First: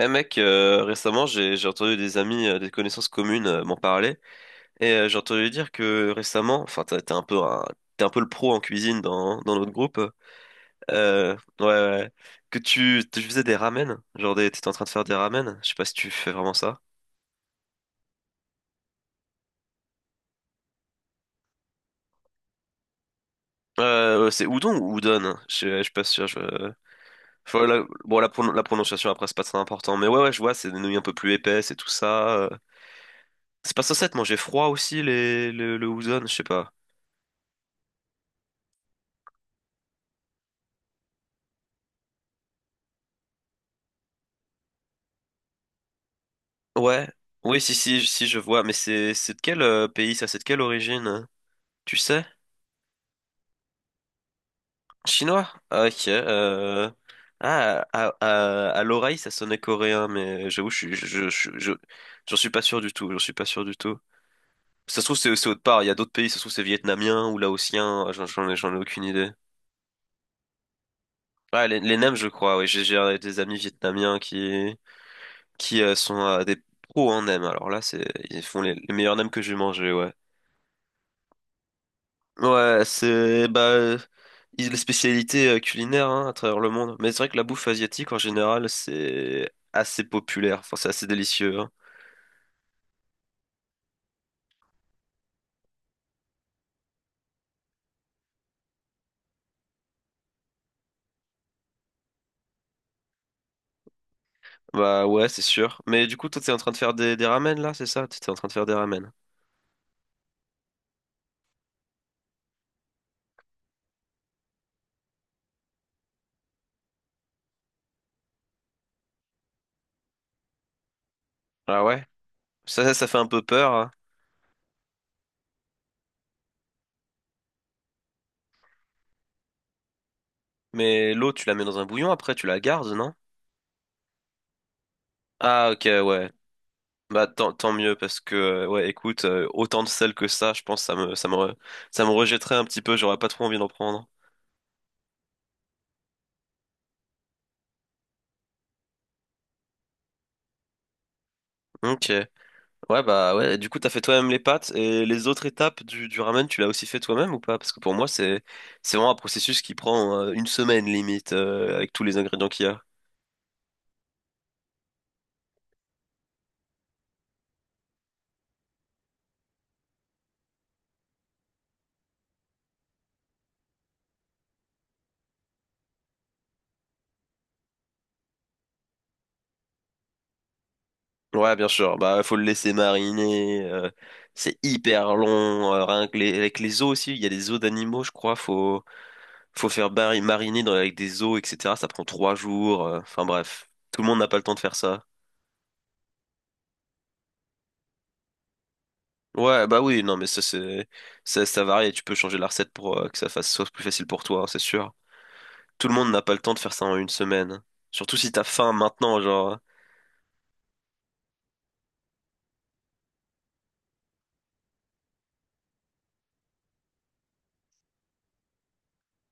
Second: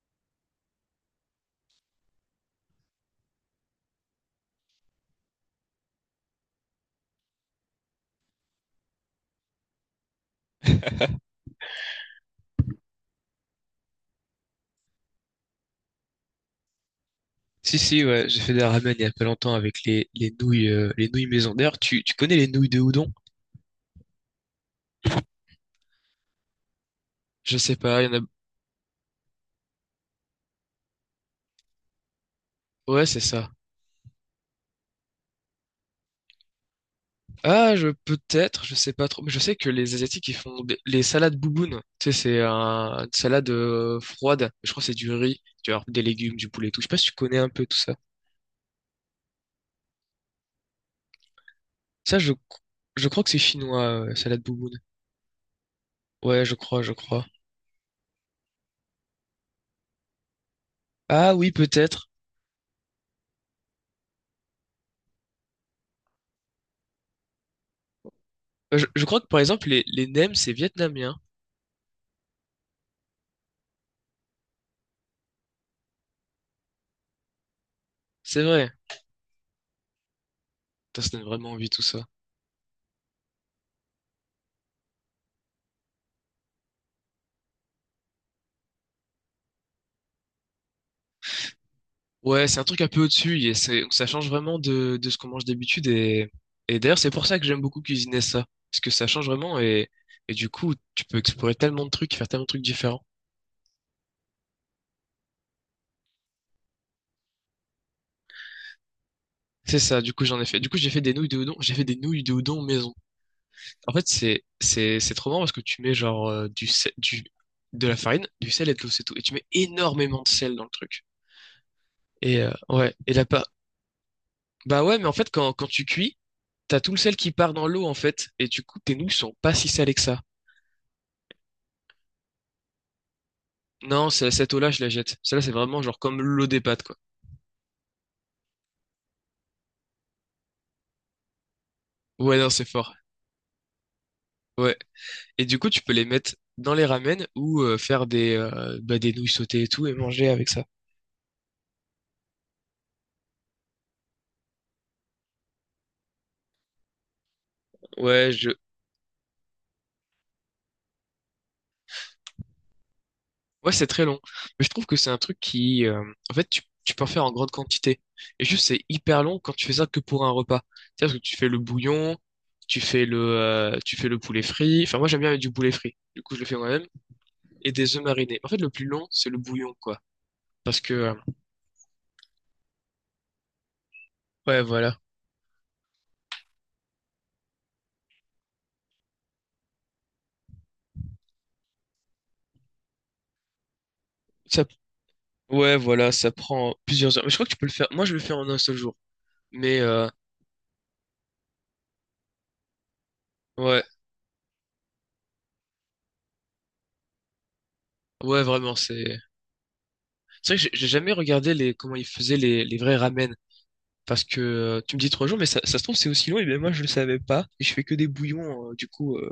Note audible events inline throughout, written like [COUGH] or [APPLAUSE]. Eh mec, récemment j'ai entendu des amis, des connaissances communes m'en parler et j'ai entendu dire que récemment, enfin t'es un peu le pro en cuisine dans notre groupe, [LAUGHS] ouais, ouais, ouais. Que tu faisais des ramen, genre t'étais en train de faire des ramen, je sais pas si tu fais vraiment ça. Si, si, ouais, j'ai fait des ramen il y a pas longtemps avec les nouilles, les nouilles maison. D'ailleurs, tu connais les nouilles de udon? Ouais, c'est udon ou udon, hein. Je suis pas sûr. Je Faut sais pas, il y bon, en a. La prononciation après c'est pas très important, mais ouais, ouais, je vois, c'est des nouilles un peu plus épaisses et tout ça. Ouais, c'est ça. C'est pas censé être manger froid aussi le udon, je sais pas. Ah, je peut-être, je sais pas trop, mais je sais que les Asiatiques ils font les salades bouboune. Tu sais, c'est une salade froide. Je crois que c'est du riz, tu vois, des légumes, du poulet, et tout. Je sais pas si Ouais, tu connais un oui, peu si, tout ça. si, si, je vois, mais c'est de quel pays ça? C'est de quelle origine, hein? Tu Ça, sais? Je crois que c'est chinois, salade bouboune. Chinois? Ah, ok. Ouais, je crois, je crois. Ah, à l'oreille, ça sonnait coréen, mais j'avoue, je, suis- Ah oui, je- peut-être. j'en suis pas sûr du tout. J'en suis pas sûr du tout. Ça se trouve, c'est autre part. Il y a d'autres pays, ça se trouve, c'est vietnamien ou laotien. Ah, J'en ai Euh, Je, aucune je crois que idée. par exemple les nems c'est vietnamien. Ouais, les nems, je crois. Oui, j'ai des amis vietnamiens qui sont des pros en nems. Alors là, ils C'est font vrai. les meilleurs nems que j'ai mangés, ouais. Putain, ça donne vraiment envie tout ça. Ouais, les spécialités culinaires, hein, à travers le monde. Mais c'est vrai que la bouffe asiatique en général c'est assez populaire. Enfin, c'est assez délicieux, hein. Ouais, c'est un truc un peu au-dessus et ça change vraiment de ce qu'on mange d'habitude et, d'ailleurs c'est pour ça que j'aime beaucoup cuisiner ça parce que ça change vraiment et du coup tu peux explorer tellement de trucs, faire tellement de trucs différents. Bah ouais, c'est sûr. Mais du coup, toi t'es en train de faire des ramen là, c'est ça? T'es en train de faire des ramen. C'est ça, du coup j'en ai fait. Du coup j'ai fait des nouilles de udon, j'ai fait des nouilles de udon maison. En fait c'est trop marrant parce que tu mets genre du sel, du de la farine, du sel et de l'eau c'est tout et tu mets énormément de sel dans le truc. Ah ouais. Et Ça, ça, ouais, ça et fait là un peu pas. peur, hein. Bah ouais, mais en fait quand tu cuis, t'as tout le sel qui part dans l'eau en fait et du coup tes nouilles sont pas si salées que ça. Mais l'eau, tu la mets dans un bouillon après, tu la gardes, non? Non, cette eau-là, je la jette. Celle-là, c'est Ah vraiment ok, genre comme ouais. l'eau des pâtes, quoi. Bah tant mieux, parce que ouais, écoute, autant de sel que ça, je pense ça me Ouais, non, rejetterait un c'est petit fort. peu, j'aurais pas trop envie d'en prendre. Ouais. Et du coup, tu peux les mettre dans les ramen ou faire des nouilles sautées et tout et manger avec ça. Ok, ouais, bah ouais, du coup t'as fait toi-même les pâtes, et les autres étapes du ramen, tu l'as aussi fait toi-même ou pas? Parce que pour moi, Ouais, c'est je... c'est vraiment un processus qui prend une semaine limite, avec tous les ingrédients qu'il y a. ouais, c'est très long. Mais je trouve que c'est un truc en fait, tu peux en faire en grande quantité. Et juste, c'est hyper long quand tu fais ça que pour un repas. C'est-à-dire que tu fais le bouillon, tu fais le poulet frit. Enfin, moi, j'aime bien avec du poulet frit. Du coup, je le fais moi-même. Et des œufs marinés. En fait, le plus long, c'est le bouillon, quoi. Parce que, Ouais, bien sûr. Bah, faut le laisser mariner, c'est ouais, voilà. hyper long. Rien que avec les os aussi, il y a des os d'animaux, je crois. Faut faire mariner avec des os, etc. Ça prend trois jours. Enfin bref, tout le monde n'a pas le temps de Ça faire ça. Ouais, voilà, ça prend plusieurs heures. Mais je crois que tu peux le faire. Moi, je le fais en un seul jour. Ouais, Mais bah oui, non, mais ça varie. Et tu peux changer la recette pour que ça fasse soit ouais, plus facile pour toi, hein, c'est sûr. Tout le monde n'a pas le temps de faire ça en une semaine. Surtout si ouais, t'as faim vraiment, c'est. maintenant, genre. C'est vrai que j'ai jamais regardé les comment ils faisaient les vrais ramen. Parce que tu me dis 3 jours, mais ça se trouve c'est aussi long. Et bien moi, je le savais pas. Et je fais que des bouillons du coup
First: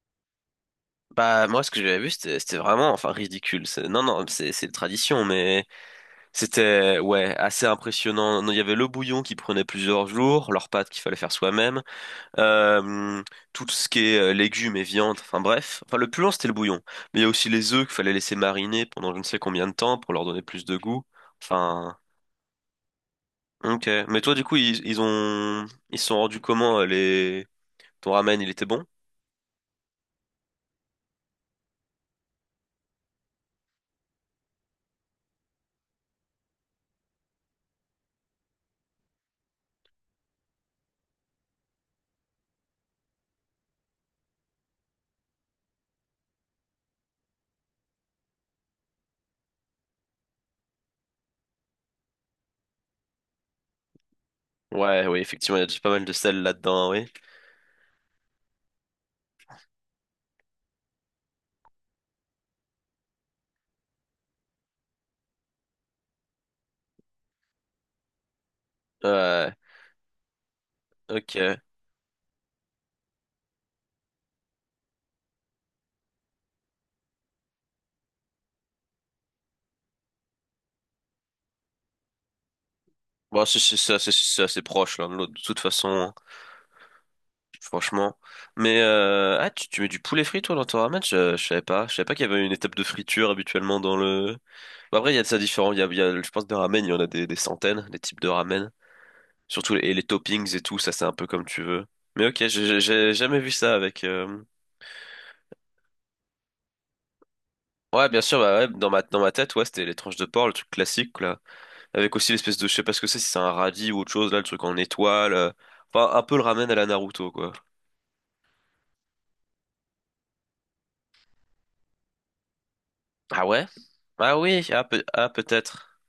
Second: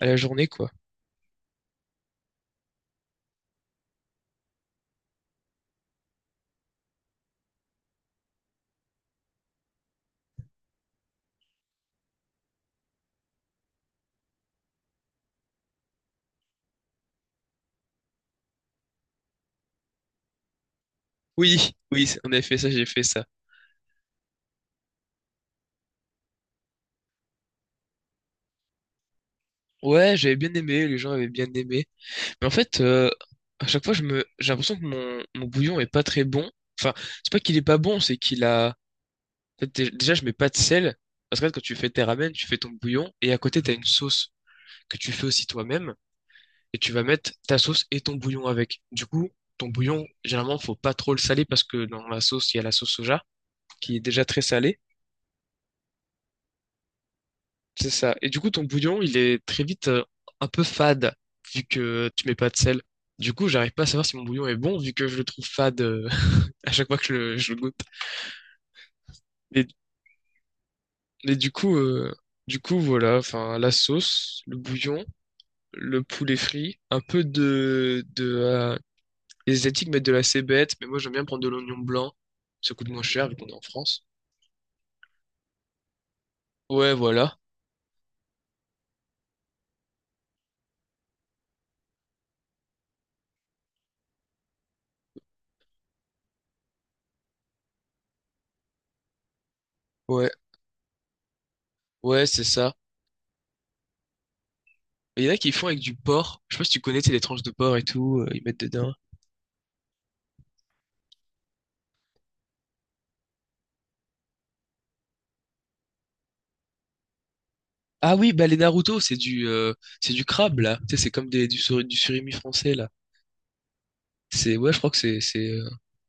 à la journée, quoi. Bah moi, ce que j'avais vu, c'était vraiment, enfin, ridicule. Non, non, c'est une tradition, mais. C'était, ouais, assez impressionnant. Non, il y avait le bouillon qui prenait plusieurs jours, leurs pâtes qu'il fallait faire soi-même, euh, tout ce qui est légumes et viande, enfin bref. Enfin, le plus long, c'était le bouillon. Mais il y a aussi les œufs qu'il fallait laisser mariner pendant je ne sais combien de temps pour leur donner plus de goût. Oui, Enfin, oui, on avait fait ça, j'ai fait ça. ok. Mais toi, du coup, ils se sont rendus comment, ton ramen, il était bon? Ouais, j'avais bien aimé. Les gens avaient bien aimé. Mais en fait, à chaque fois, j'ai l'impression que mon bouillon est pas très bon. Enfin, c'est pas qu'il est pas bon. C'est qu'il a En fait, déjà, je mets pas de sel. Parce que quand tu fais tes ramen, tu fais ton bouillon et à côté, t'as une sauce que tu fais aussi toi-même et tu vas mettre ta sauce et ton bouillon avec. Du coup, ton bouillon, généralement, faut pas trop le saler parce que dans la sauce, il y a la sauce soja qui est déjà très salée. Ouais, oui, effectivement, il y a déjà pas mal de sel là-dedans, oui. C'est ça. Et du coup, ton bouillon, il est très vite un peu fade vu que tu mets pas de sel. Du coup, j'arrive pas à savoir si mon bouillon est bon vu que je le trouve fade [LAUGHS] à chaque fois que je le goûte. Ouais, Mais, mais du ok. coup, euh, du coup, voilà, enfin, la sauce, le bouillon, le poulet frit, un peu de les Asiatiques mettent de la cébette, mais moi j'aime bien prendre de l'oignon blanc. Ça coûte moins cher vu Bon, qu'on est en ça France. c'est assez proche l'un de l'autre, de toute façon, Ouais, voilà. franchement. Mais ah, tu mets du poulet frit toi dans ton ramen? Je savais pas. Je savais pas qu'il y avait une étape de friture habituellement dans le. Bon, après, il y a de ça différent. Je pense, des ramen, il y en a des centaines, des types de ramen. Surtout et les Ouais, toppings et tout, ça c'est un peu comme tu veux. ouais, Mais c'est ok, ça. j'ai jamais vu ça avec. Il y en a qui font avec du porc. Je sais pas si tu connais, c'est les tranches de porc et Ouais, tout, bien sûr, ils bah mettent ouais, dans dedans. ma, dans ma tête, ouais, c'était les tranches de porc, le truc classique, là. Avec aussi l'espèce de, je sais pas ce que c'est, si c'est un radis ou autre chose, là, le truc en étoile. Enfin, un peu le ramen à la Naruto, quoi. Ah oui, bah les Naruto, c'est du crabe là. Tu sais, c'est comme du surimi français là. Ah ouais? Ah C'est oui, Ouais, je ah, crois que c'est peut-être.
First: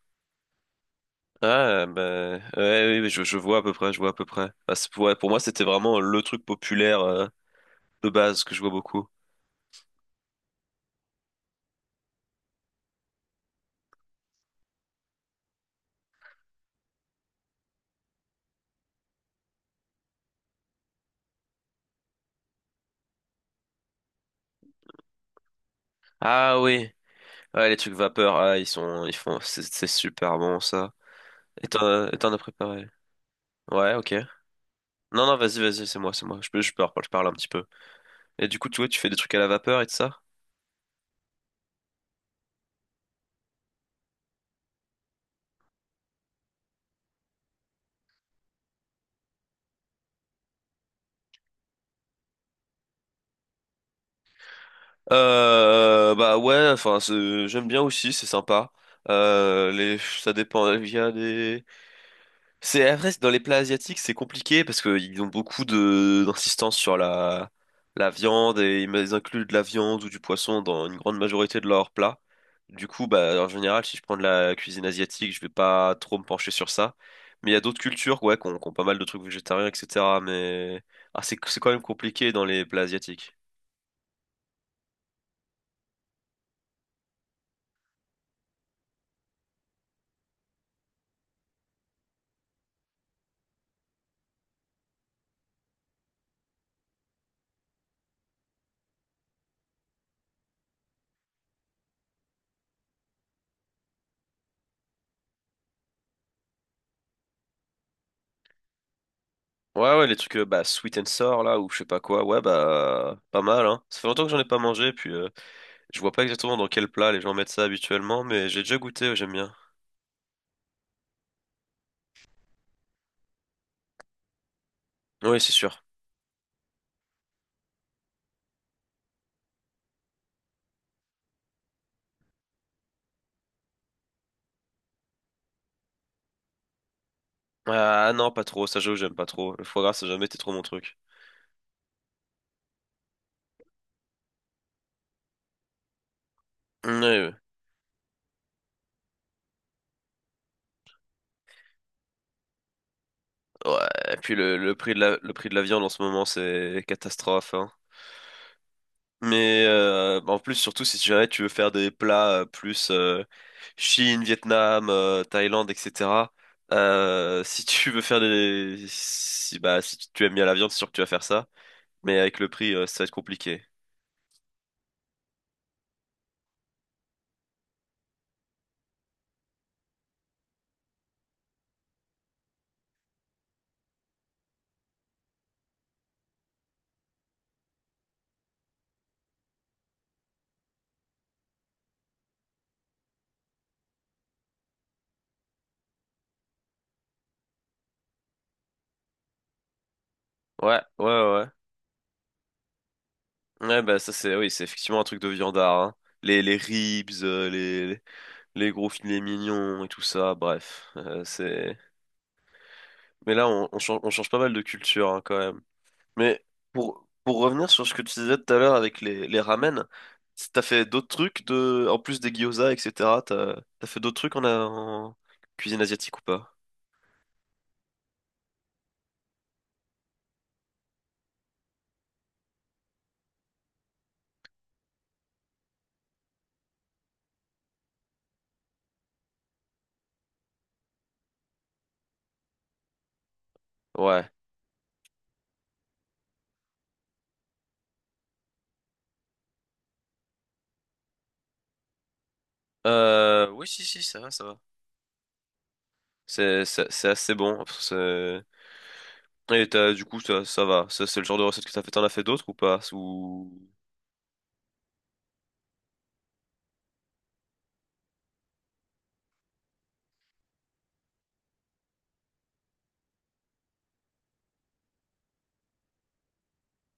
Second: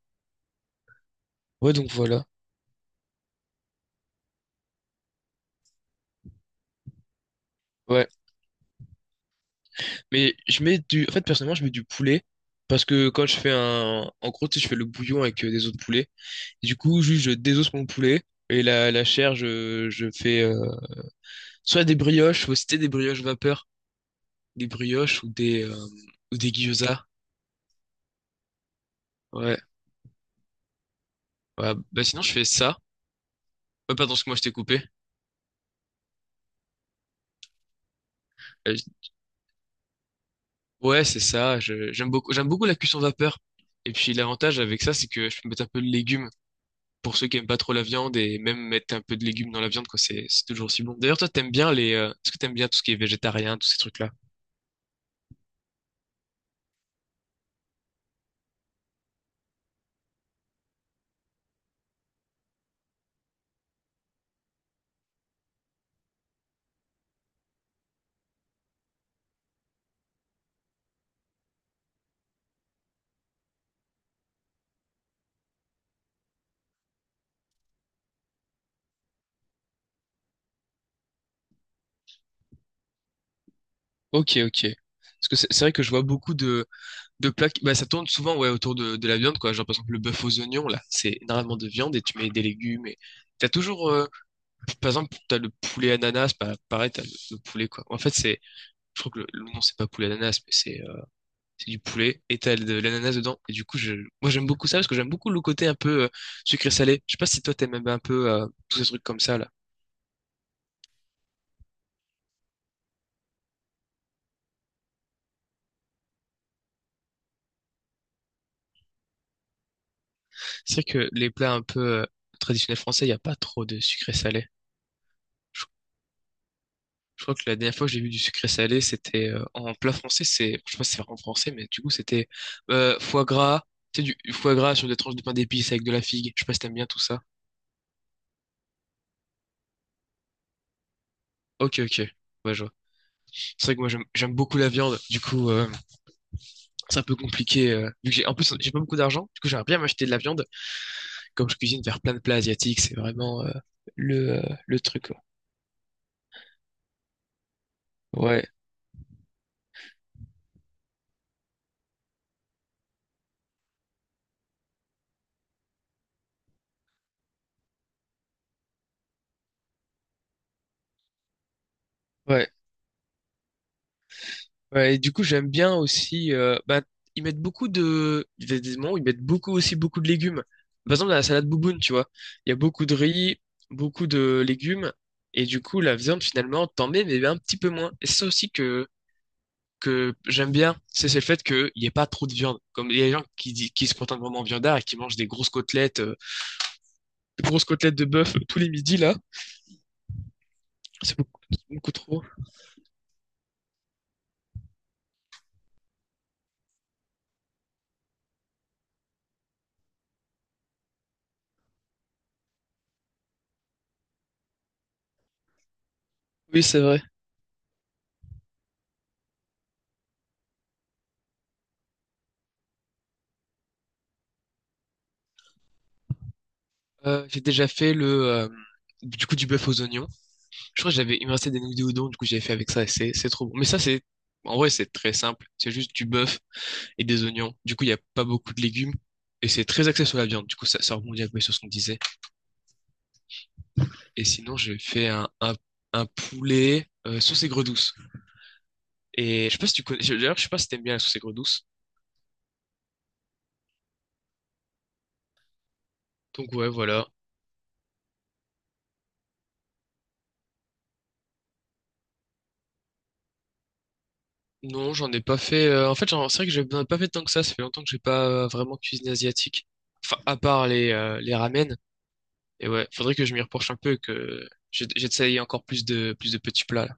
ouais Ah, donc voilà. ben, ouais, oui, je vois à peu près, je vois à peu près. Bah, ouais, pour moi, c'était vraiment le truc populaire Ouais, de base que je vois beaucoup. mais je mets du en fait personnellement, je mets du poulet parce que quand je fais un en gros, tu sais, je fais le bouillon avec des os de poulet. Du coup, juste je désosse mon poulet et la chair, je fais soit des brioches, faut citer des brioches vapeur, des brioches ou des Ah oui, gyoza. ouais, les trucs vapeur, ah, ils font, Ouais. c'est super bon ça. Et Ouais. t'en Bah as et sinon je t'en as fais ça. préparé? Ouais, ok. Pardon, ce que moi je t'ai coupé. Non, non, vas-y, vas-y, c'est moi, c'est moi. Je peux, je peux, je parle un petit peu. Et du coup, Euh, tu je- vois, tu fais des trucs à la vapeur et tout ça? ouais, c'est ça. J'aime beaucoup la cuisson vapeur. Et puis l'avantage avec ça, c'est que je peux mettre un peu de légumes pour ceux qui aiment pas trop la viande et même mettre un peu de légumes dans la viande quoi, c'est toujours aussi bon. D'ailleurs, toi t'aimes bien les est-ce que t'aimes bien tout ce qui est végétarien, tous ces trucs-là? Bah ouais, enfin, j'aime bien aussi, c'est sympa. Ça dépend. Il y a des, C'est après, dans les plats asiatiques, c'est compliqué parce qu'ils ont beaucoup de d'insistance sur la viande, et ils incluent de la viande ou du poisson dans une grande majorité de leurs plats. Du coup, bah en général, si je prends de la cuisine asiatique, je vais pas trop me pencher sur ça. Mais il y a d'autres cultures, ouais, qui ont pas mal de trucs végétariens, etc. Mais ah, c'est quand même compliqué dans les plats asiatiques. Ok, ok. Parce que c'est vrai que je vois beaucoup de plaques, bah, ça tourne souvent ouais, autour de la viande, quoi. Genre, par exemple, le bœuf aux oignons, là, c'est énormément de viande et tu mets des légumes. Et... T'as toujours, par exemple, t'as le poulet ananas, bah, pareil, t'as le poulet, quoi. En fait, je crois que le nom, c'est pas poulet ananas, mais c'est du poulet et t'as de l'ananas dedans. Et du coup, moi, j'aime beaucoup ça parce que j'aime beaucoup le côté un peu sucré-salé. Je sais pas si toi, t'aimes un peu tous ces trucs comme ça, là. Ouais, ouais, les trucs, bah sweet and sour là, ou je sais pas quoi, ouais, bah pas mal, hein. Ça fait longtemps que j'en ai pas mangé, puis. Je vois pas exactement dans quel plat les gens mettent ça habituellement, mais j'ai déjà goûté, j'aime bien. C'est vrai que les plats un peu traditionnels français, il n'y a pas trop de sucré-salé. Oui, c'est sûr. Je crois que la dernière fois que j'ai vu du sucré salé, c'était en plat français. Je sais pas si c'est en français, mais du coup, c'était foie gras. Tu sais, du foie gras sur des tranches de pain d'épices avec de la figue. Je sais pas si t'aimes bien tout ça. Ah non, pas trop, ça j'avoue, j'aime pas trop. Le foie gras, ça a jamais été trop mon truc. Ok, ok. Ouais, je vois. C'est vrai que moi, j'aime beaucoup la viande. Du coup, Oui, c'est un peu oui. compliqué. Vu que en plus, j'ai pas beaucoup d'argent. Du coup, j'aimerais bien m'acheter de la viande. Comme je cuisine vers plein de plats asiatiques, c'est vraiment Ouais, et le, puis euh, le, le le prix de truc, quoi. la, le prix de la viande en ce moment, c'est catastrophe, hein. Ouais. Mais en plus, surtout si jamais tu veux faire des plats plus, Chine, Vietnam, Thaïlande, etc. [LAUGHS] Si tu veux faire des... Si, Bah, si tu aimes bien la viande, c'est sûr que tu vas faire ça. Mais avec le Ouais. prix, ça va être compliqué. Ouais, et du coup, j'aime bien aussi. Bah, ils mettent beaucoup de. Il y a des moments où ils mettent beaucoup aussi beaucoup de légumes. Par exemple, dans la salade bouboune, tu vois. Il y a beaucoup de riz, beaucoup de légumes. Et du coup, la viande, finalement, t'en mets, mais un petit peu moins. Et c'est ça aussi que j'aime bien. C'est le fait qu'il n'y ait pas trop de viande. Comme il y a des gens qui se contentent vraiment de viandard et qui mangent des grosses côtelettes de bœuf tous les midis, là. Ouais, ouais, ouais. C'est beaucoup trop. Ouais, bah ça c'est oui, c'est effectivement un truc de viandard, hein. Les ribs, les gros filets mignons et tout ça, bref. Mais là, on change pas mal de culture, hein, quand même. Mais Oui, c'est vrai. pour revenir sur ce que tu disais tout à l'heure avec les ramen, t'as fait d'autres trucs en plus des gyoza, etc. T'as fait d'autres trucs en cuisine asiatique ou pas? J'ai déjà fait le. Du coup, du bœuf aux oignons. Je crois que il me restait des nouilles de udon, du coup j'avais fait avec ça et c'est trop bon. Mais ça, c'est, en vrai, c'est très simple. C'est juste du bœuf et des oignons. Du coup, il n'y a pas beaucoup de légumes et c'est très axé sur la viande. Du coup, ça rebondit un peu sur ce qu'on disait. Et Ouais. sinon, j'ai fait un poulet sauce aigre douce. Et je sais pas si tu connais, d'ailleurs, je sais pas si t'aimes bien la sauce aigre douce. Oui, si, si, ça va, ça va. Donc C'est, ouais, c'est, c'est voilà. assez bon. Et du coup, ça va. Ça, c'est le genre de recette que t'as fait. T'en as fait d'autres ou pas? Non, j'en ai pas fait. En fait, c'est vrai que j'en ai pas fait tant que ça. Ça fait longtemps que j'ai pas vraiment cuisiné asiatique. Enfin, à part les ramen. Et ouais, faudrait que je m'y reproche un peu, que j'essaye encore plus de petits plats, là.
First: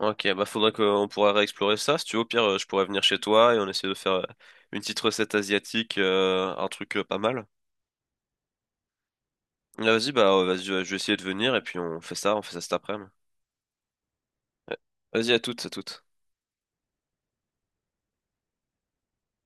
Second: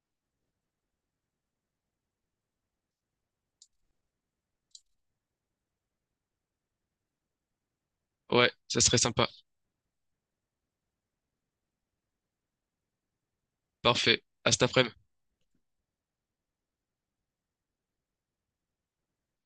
Ok, bah faudrait qu'on pourra réexplorer ça. Si tu veux, au pire, je pourrais venir chez toi et on essaie de faire une petite recette asiatique, un truc pas mal. Ouais, ça serait sympa. Ah, vas-y, bah vas-y, je vais essayer de venir et puis on fait ça cet après-midi. Parfait. À cet après-midi. Vas-y, à toutes, à toutes.